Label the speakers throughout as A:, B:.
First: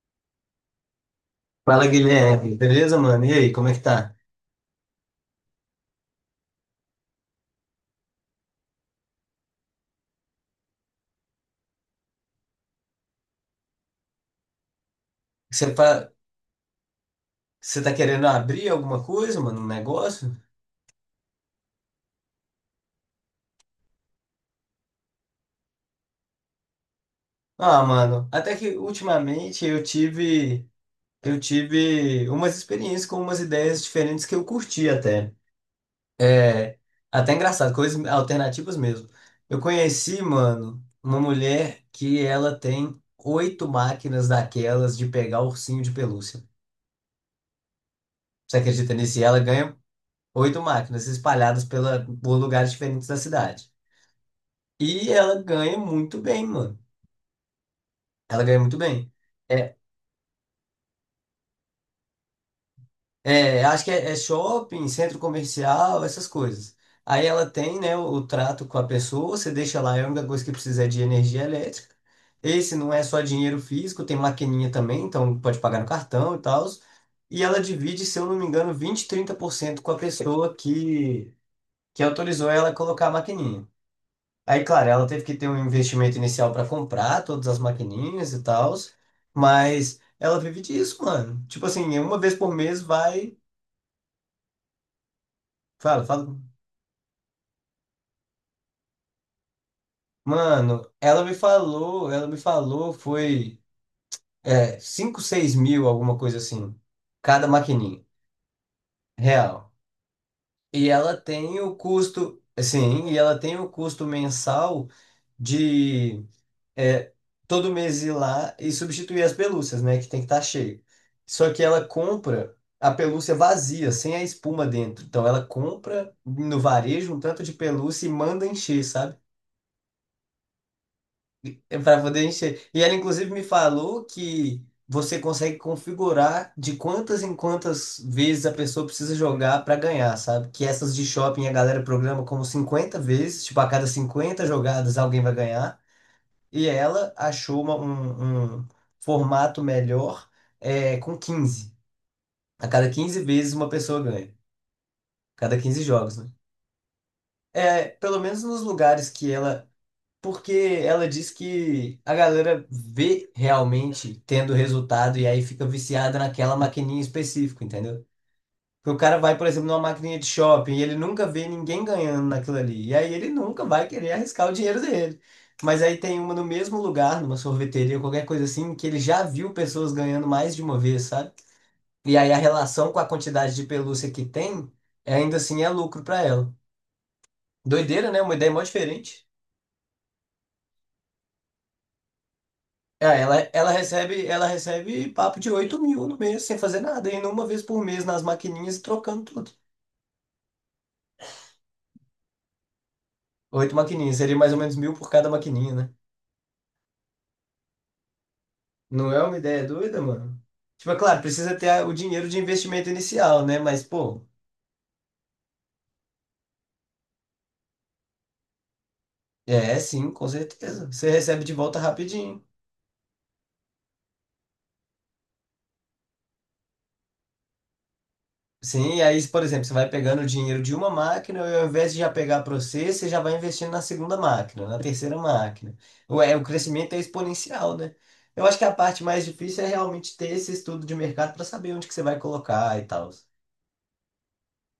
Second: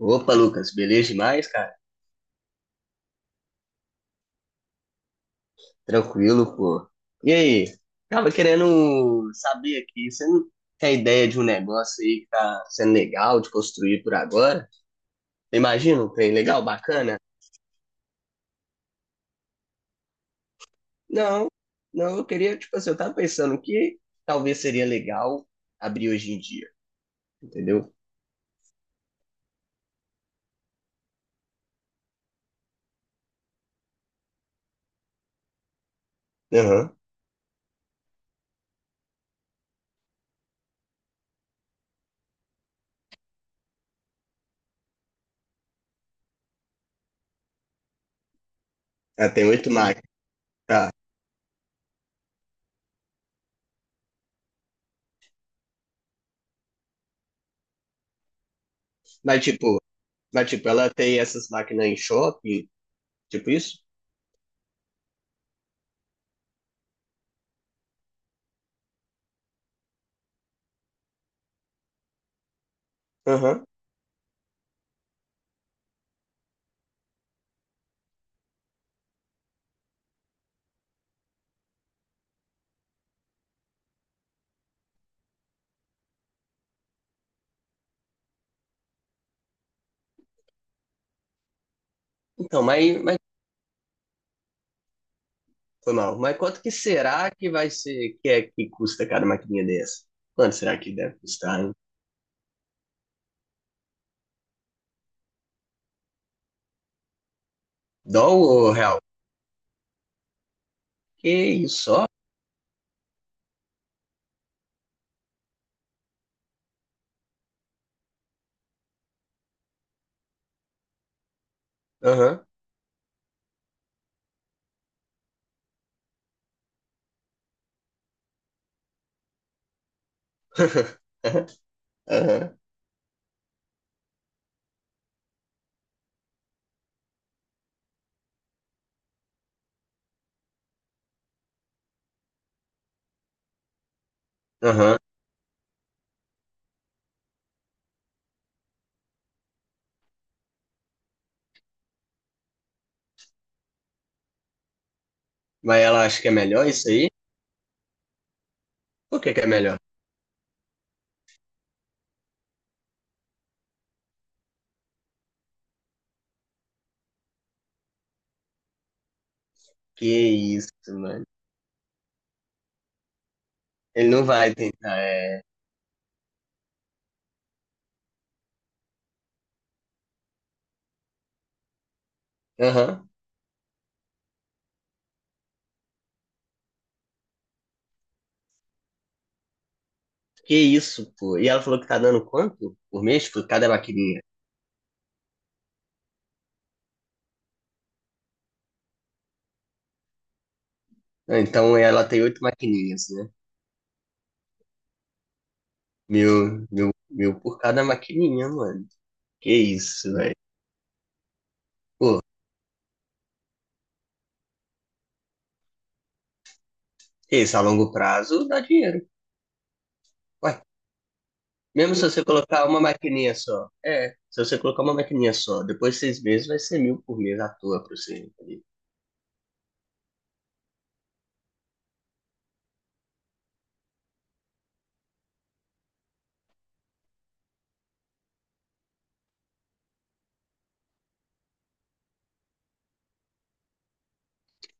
A: Opa, Lucas, beleza demais, cara?
B: Fala, Guilherme. Beleza, mano? E aí, como é que tá?
A: Tranquilo, pô. E aí? Tava querendo saber aqui, você não tem ideia de um negócio aí que tá sendo legal de construir por agora?
B: Você
A: Imagina um
B: tá,
A: trem legal, bacana?
B: você tá querendo abrir alguma coisa, mano? Um negócio?
A: Não, não, eu queria, tipo assim, eu tava pensando que talvez seria legal abrir hoje em dia,
B: Ah,
A: entendeu?
B: mano, até que ultimamente eu tive umas experiências com umas ideias diferentes que eu curti até. É,
A: Aham.
B: até engraçado, coisas alternativas mesmo. Eu conheci, mano, uma mulher que ela tem oito máquinas daquelas de pegar ursinho de pelúcia. Você acredita nisso? E
A: Ela
B: ela
A: tem oito
B: ganha
A: máquinas,
B: oito
A: tá.
B: máquinas espalhadas por lugares diferentes da cidade. E ela ganha muito bem, mano. Ela ganha muito bem.
A: Mas
B: É,
A: tipo, mas tipo, ela tem essas máquinas em shopping, tipo isso?
B: acho que é shopping, centro comercial, essas coisas. Aí ela tem, né, o trato com a pessoa, você deixa lá, é a única coisa que precisa é de energia elétrica. Esse não é só dinheiro
A: Aham.
B: físico, tem maquininha também, então pode pagar no cartão e tal. E ela divide, se eu não me engano, 20, 30% com a pessoa que autorizou ela a colocar a maquininha. Aí, claro, ela teve que ter um investimento inicial para comprar todas as maquininhas e tal, mas ela vive disso, mano. Tipo assim, uma vez por
A: Então,
B: mês
A: mas
B: vai,
A: foi
B: fala,
A: mal. Mas
B: fala.
A: quanto que será que vai ser, que é que custa cada maquininha dessa? Quanto será
B: Mano,
A: que deve custar, hein?
B: foi 5, 6 mil, alguma coisa assim, cada maquininha,
A: Dólar ou real?
B: real. E ela
A: Que
B: tem o
A: isso, só?
B: custo, assim, e ela tem o custo mensal de é, todo mês ir lá e substituir as pelúcias, né? Que tem que estar cheio. Só que ela
A: Aham.
B: compra a pelúcia vazia, sem a espuma dentro. Então ela compra no varejo um tanto de pelúcia e manda encher, sabe? É para poder
A: Aham.
B: encher. E ela inclusive me falou que você consegue configurar de quantas em quantas vezes a pessoa precisa jogar para ganhar, sabe? Que essas de shopping a galera programa como 50 vezes, tipo a cada 50 jogadas
A: Aham.
B: alguém vai ganhar. E ela achou um formato melhor com 15. A cada 15 vezes, uma pessoa ganha. Cada
A: Mas
B: 15
A: ela
B: jogos,
A: acha que
B: né?
A: é melhor isso aí?
B: É, pelo menos nos lugares
A: Por
B: que
A: que que é
B: ela.
A: melhor?
B: Porque ela diz que a galera vê realmente tendo resultado e aí fica viciada naquela maquininha específica, entendeu? Porque o cara vai, por exemplo, numa
A: Que
B: maquininha de
A: isso,
B: shopping e ele
A: mano.
B: nunca vê ninguém ganhando naquilo ali. E aí ele nunca vai
A: Ele
B: querer
A: não
B: arriscar o
A: vai
B: dinheiro
A: tentar,
B: dele.
A: é.
B: Mas aí tem uma no mesmo lugar, numa sorveteria, ou qualquer coisa assim, que ele já viu pessoas ganhando mais de uma vez, sabe? E aí a relação com a
A: Aham.
B: quantidade de pelúcia que tem, ainda assim é lucro pra ela. Doideira, né? Uma ideia mó diferente.
A: Que isso, pô. E ela falou que tá dando quanto por
B: É,
A: mês
B: ela,
A: por cada
B: ela
A: maquininha?
B: recebe, ela recebe papo de 8 mil no mês, sem fazer nada, indo uma vez por mês nas maquininhas e trocando tudo.
A: Ah, então ela tem oito maquininhas, né?
B: Oito maquininhas, seria mais ou menos mil por cada maquininha, né?
A: Mil, mil, mil por cada maquininha, mano.
B: Não é uma
A: Que
B: ideia doida,
A: isso, velho.
B: mano? Tipo, é claro, precisa ter o
A: Pô,
B: dinheiro de investimento inicial, né? Mas, pô,
A: isso a longo prazo dá dinheiro.
B: é sim, com
A: Ué,
B: certeza. Você recebe de volta
A: mesmo se você
B: rapidinho.
A: colocar uma maquininha só. É, se você colocar uma maquininha só, depois de 6 meses vai ser mil por mês à toa pra você, entendeu?
B: Sim, e aí, por exemplo, você vai pegando o dinheiro de uma máquina e ao invés de já pegar para você, você já vai investindo na segunda máquina, na terceira máquina. O crescimento é exponencial, né? Eu acho que a parte mais difícil é realmente ter esse estudo de mercado para saber onde que você vai colocar e tal.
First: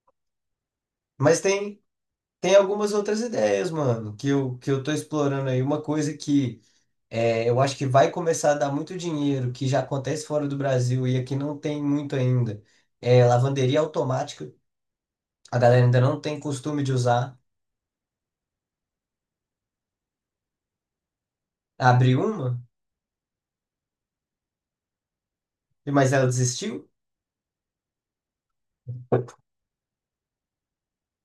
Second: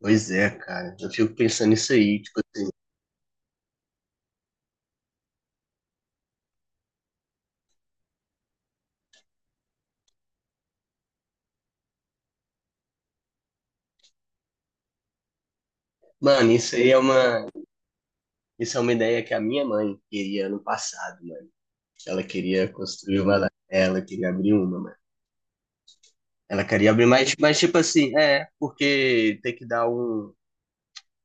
A: Pois é, cara. Eu fico
B: Mas
A: pensando
B: tem,
A: nisso aí, tipo
B: tem
A: assim.
B: algumas outras ideias, mano, que eu tô explorando aí. Uma coisa que. É, eu acho que vai começar a dar muito dinheiro, que já acontece fora do Brasil e aqui não tem muito ainda. É, lavanderia automática, a galera ainda não tem
A: Mano,
B: costume de usar.
A: isso é uma ideia que a minha mãe queria ano passado, mano.
B: Abriu
A: Ela
B: uma,
A: queria construir uma, lá. Ela queria abrir uma, mano.
B: mas ela
A: Ela
B: desistiu?
A: queria abrir mais, mas tipo assim, é, porque tem que dar um,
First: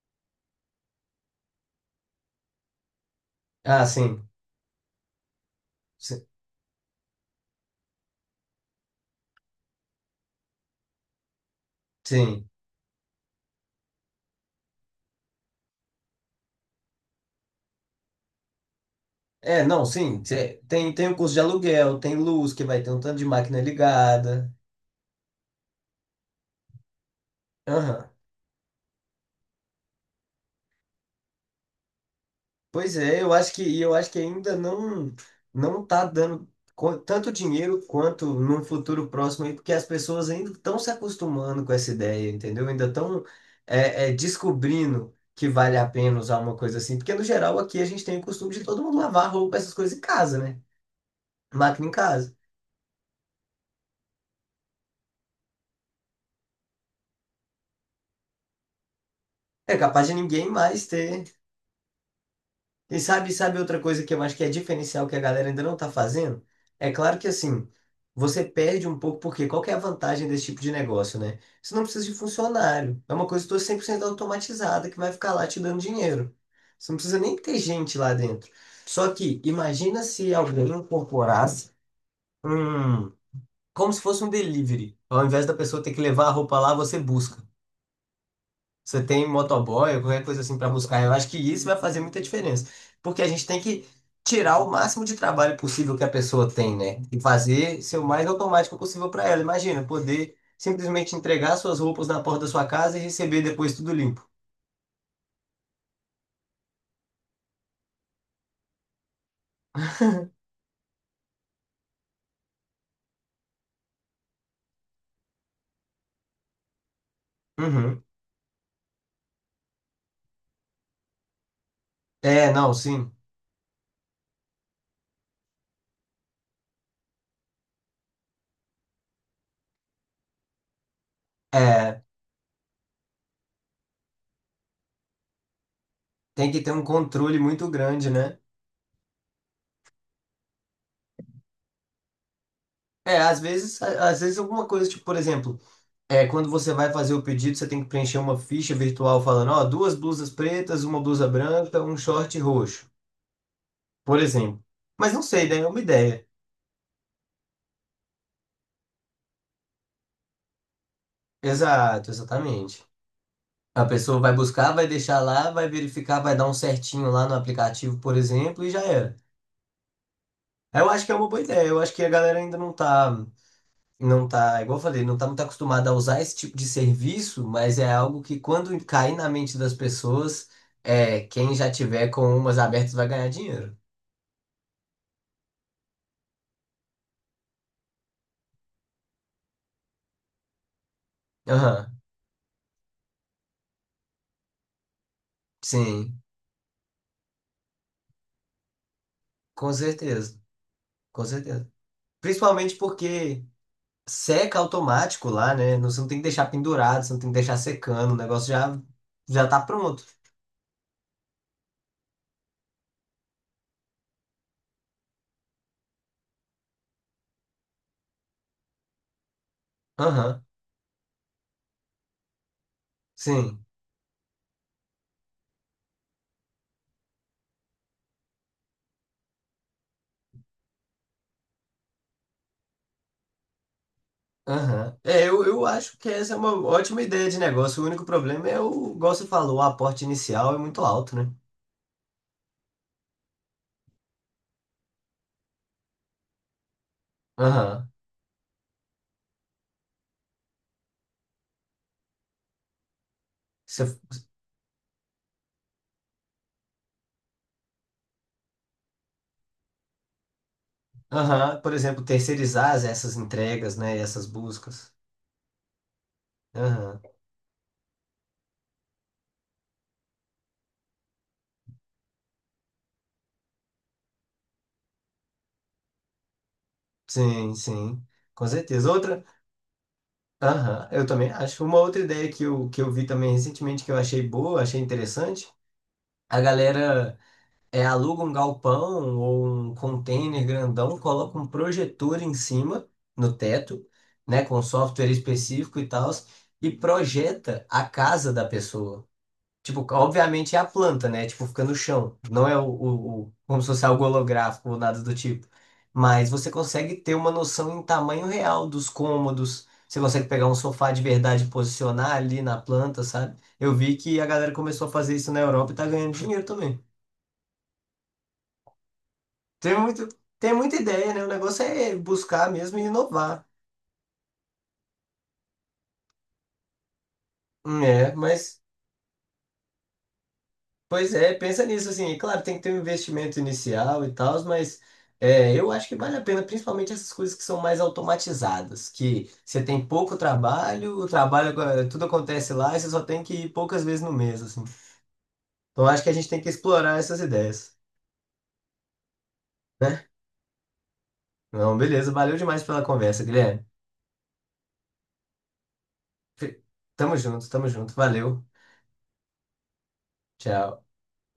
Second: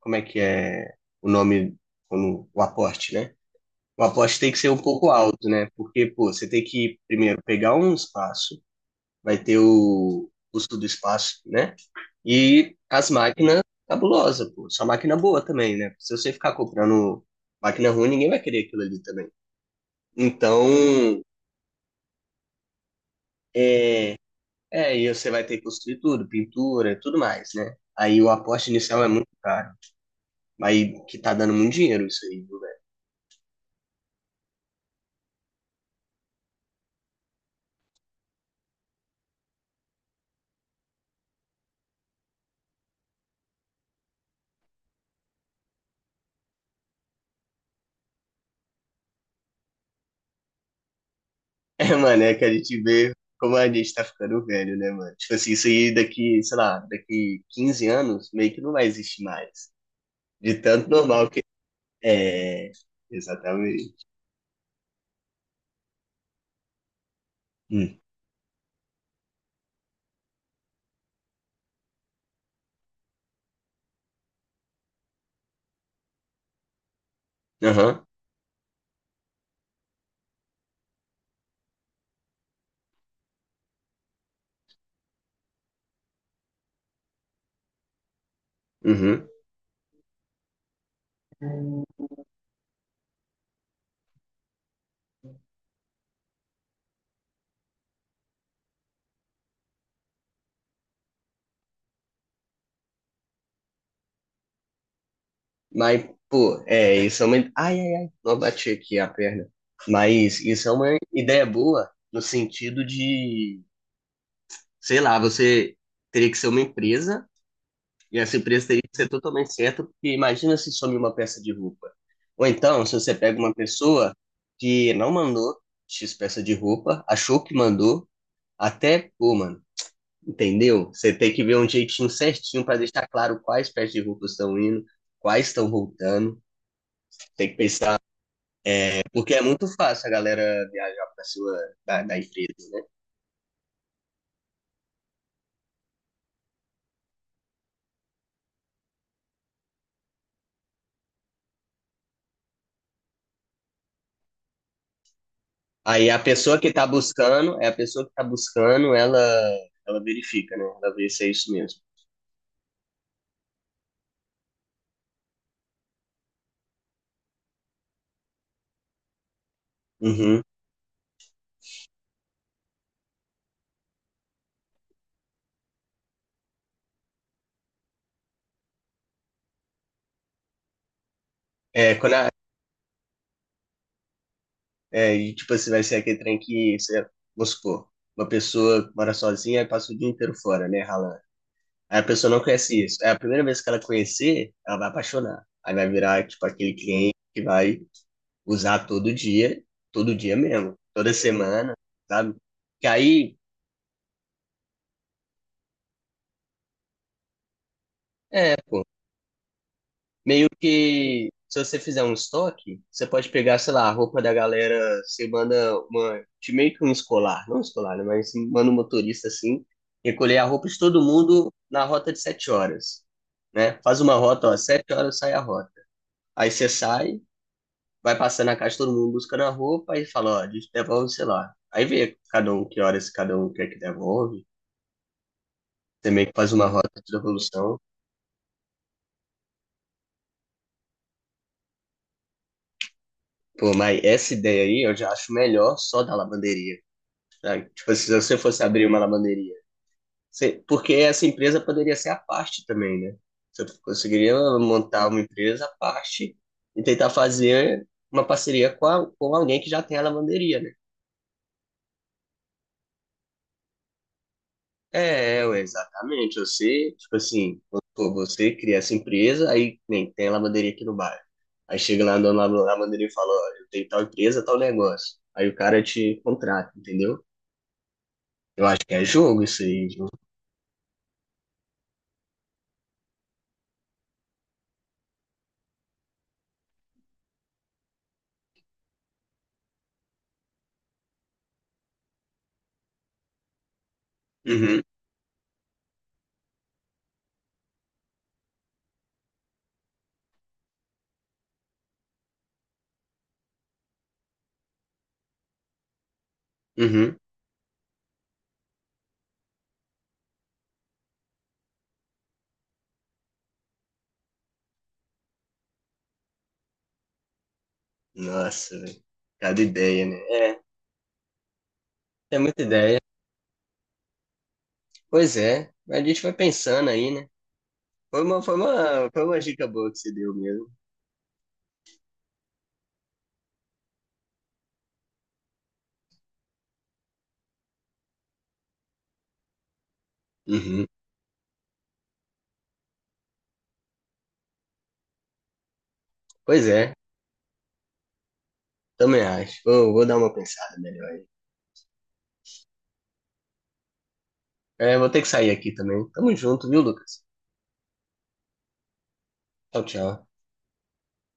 A: como é que é o nome, como, o aporte, né?
B: Ah,
A: O
B: sim.
A: aposta tem que ser um pouco alto, né? Porque,
B: Si-
A: pô, você tem que primeiro pegar um espaço, vai ter o custo do espaço, né?
B: Sim.
A: E as máquinas cabulosa, pô. Só máquina boa também, né? Se você ficar comprando máquina ruim, ninguém vai querer aquilo ali também.
B: É, não, sim.
A: Então,
B: Tem o custo de aluguel, tem luz, que vai ter um tanto de máquina
A: é,
B: ligada.
A: é, e você vai ter que construir tudo, pintura, tudo mais, né?
B: Aham.
A: Aí o aposta inicial é muito caro, mas que tá dando muito dinheiro isso aí, viu.
B: Pois é, eu acho que ainda não tá dando tanto dinheiro quanto num futuro próximo aí, porque as pessoas ainda estão se acostumando com essa ideia, entendeu? Ainda estão descobrindo que vale a pena usar uma coisa assim, porque no geral aqui a gente tem o costume de todo mundo lavar roupa, essas coisas em casa, né? Máquina em
A: É, mano, é
B: casa.
A: que a gente vê como a gente tá ficando velho, né, mano? Tipo assim, isso aí daqui, sei lá, daqui 15 anos, meio que não vai existir mais.
B: É capaz de ninguém
A: De
B: mais
A: tanto
B: ter.
A: normal que. É, é,
B: E sabe outra
A: exatamente.
B: coisa que eu acho que é diferencial que a galera ainda não tá fazendo? É claro que assim,
A: Hum.
B: você perde um pouco, porque qual que é a vantagem desse tipo de negócio, né? Você não precisa de funcionário. É uma coisa toda 100% automatizada que vai ficar lá te dando dinheiro. Você não precisa nem ter gente
A: Aham,
B: lá dentro. Só que imagina se alguém incorporasse um, como se fosse um delivery. Ao invés da pessoa ter que levar a roupa lá, você busca. Você tem
A: uhum.
B: motoboy, qualquer coisa assim pra buscar. Eu acho que isso vai fazer muita diferença. Porque a gente tem que tirar o máximo de trabalho possível que a pessoa tem, né? E fazer ser o mais automático possível pra ela. Imagina, poder simplesmente entregar suas roupas na porta da sua casa e receber depois tudo limpo.
A: Mas, pô, é, isso é uma. Ai, ai, ai, não bati aqui a perna. Mas isso é uma ideia boa no sentido de, sei lá, você teria que ser uma empresa.
B: Uhum.
A: E essa empresa teria que ser totalmente certa, porque imagina se some uma peça de roupa. Ou
B: É, não,
A: então, se
B: sim.
A: você pega uma pessoa que não mandou X peça de roupa, achou que mandou, até, pô, mano, entendeu? Você tem que ver um
B: É,
A: jeitinho certinho para deixar claro quais peças de roupa estão indo, quais estão voltando.
B: tem que ter um controle
A: Tem que
B: muito
A: pensar,
B: grande, né?
A: porque é muito fácil a galera viajar para sua da, da empresa, né?
B: É, às vezes, às vezes alguma coisa, tipo, por exemplo, quando você vai fazer o pedido, você tem que preencher uma ficha virtual falando, ó, duas blusas pretas, uma blusa branca, um short roxo, por exemplo. Mas não sei, daí é uma
A: Aí a
B: ideia.
A: pessoa que tá buscando, ela verifica, né? Ela vê se é isso mesmo.
B: Exato, exatamente. A pessoa vai buscar, vai deixar lá, vai verificar, vai dar um certinho lá no aplicativo, por exemplo, e já era.
A: Uhum.
B: Eu acho que é uma boa ideia. Eu acho que a galera ainda não tá, igual eu falei, não tá muito acostumada a usar esse tipo de serviço, mas é algo que quando cair na mente das pessoas, quem já
A: É,
B: tiver
A: quando a
B: com umas abertas vai ganhar dinheiro.
A: É, e tipo assim, vai ser aquele trem que, você, vamos supor, uma pessoa mora sozinha e passa o dia inteiro fora, né, ralando.
B: Aham,
A: Aí a pessoa não conhece isso. É a primeira vez que ela conhecer, ela vai apaixonar. Aí vai
B: sim,
A: virar, tipo, aquele cliente que vai usar
B: com
A: todo dia
B: certeza,
A: mesmo, toda
B: com certeza.
A: semana, sabe?
B: Principalmente
A: Que aí,
B: porque seca automático lá, né? Você não tem que deixar pendurado, você não tem que deixar secando, o negócio
A: é, pô,
B: já tá pronto.
A: meio que se você fizer um estoque, você pode pegar, sei lá, a roupa da galera, você manda uma, de meio que um escolar, não um escolar, né, mas manda um motorista assim, recolher
B: Aham,
A: a roupa de todo mundo na rota de 7 horas,
B: sim.
A: né? Faz uma rota, ó, 7 horas sai a rota. Aí você sai, vai passando na casa de todo mundo buscando a roupa e fala, ó, a gente devolve, sei lá. Aí vê cada um que horas cada um quer que devolve.
B: Aham. É, eu acho que
A: Você meio
B: essa
A: que
B: é uma
A: faz uma rota
B: ótima
A: de
B: ideia de
A: devolução.
B: negócio. O único problema é o, igual você falou, o aporte inicial é muito alto, né?
A: Pô, mas essa ideia aí eu já acho melhor só da lavanderia. Tá?
B: Aham.
A: Tipo assim, se você fosse abrir uma lavanderia. Você- porque essa empresa poderia ser à parte também, né? Você
B: Você-
A: conseguiria montar uma empresa à parte e tentar fazer uma parceria com, a- com alguém que já tem a lavanderia, né?
B: Aham. Por exemplo, terceirizar essas entregas, né? Essas buscas.
A: É, ué, exatamente. Você,
B: Aham.
A: tipo assim, pô, você cria essa empresa, aí nem tem a lavanderia aqui no bairro. Aí chega lá a dona da lavanderia e fala, ó, eu tenho tal empresa, tal negócio. Aí o cara te contrata, entendeu?
B: Sim, sim. Com
A: Eu acho
B: certeza.
A: que é
B: Outra.
A: jogo isso aí, viu?
B: Aham. Eu também acho. Uma outra ideia que eu vi também recentemente que eu achei boa, achei interessante. A galera. É, aluga um galpão ou um container grandão, coloca um projetor em cima, no teto, né, com um
A: Uhum,
B: software específico e tal, e projeta a casa da pessoa. Tipo, obviamente é a planta, né? Tipo, fica no chão. Não é como se fosse algo holográfico ou nada do tipo. Mas você consegue ter
A: uhum.
B: uma noção em tamanho real dos cômodos. Você consegue pegar um sofá de verdade e posicionar ali na planta, sabe? Eu vi que a galera começou a fazer isso na Europa e tá ganhando dinheiro também.
A: Nossa, velho. Cada
B: Tem
A: ideia,
B: muito,
A: né?
B: tem
A: É,
B: muita ideia, né? O negócio é
A: tem
B: buscar
A: muita
B: mesmo e
A: ideia.
B: inovar.
A: Pois é, a gente vai pensando aí, né?
B: É,
A: Foi uma, foi
B: mas,
A: uma, foi uma dica boa que você deu mesmo.
B: pois é, pensa nisso, assim, e claro, tem que ter um investimento inicial e tal, mas eu acho que vale a pena, principalmente essas coisas que são mais automatizadas, que você tem pouco
A: Uhum.
B: trabalho, o trabalho, tudo acontece lá e você só tem que ir poucas vezes no mês, assim. Então, acho que a gente tem que
A: Pois é,
B: explorar essas ideias,
A: também acho. Vou
B: né?
A: dar uma pensada melhor aí.
B: Não, beleza, valeu demais pela conversa, Guilherme.
A: É, vou ter que sair aqui também. Tamo
B: Fe-
A: junto, viu, Lucas?
B: Tamo junto, valeu,
A: Tchau, tchau.
B: tchau.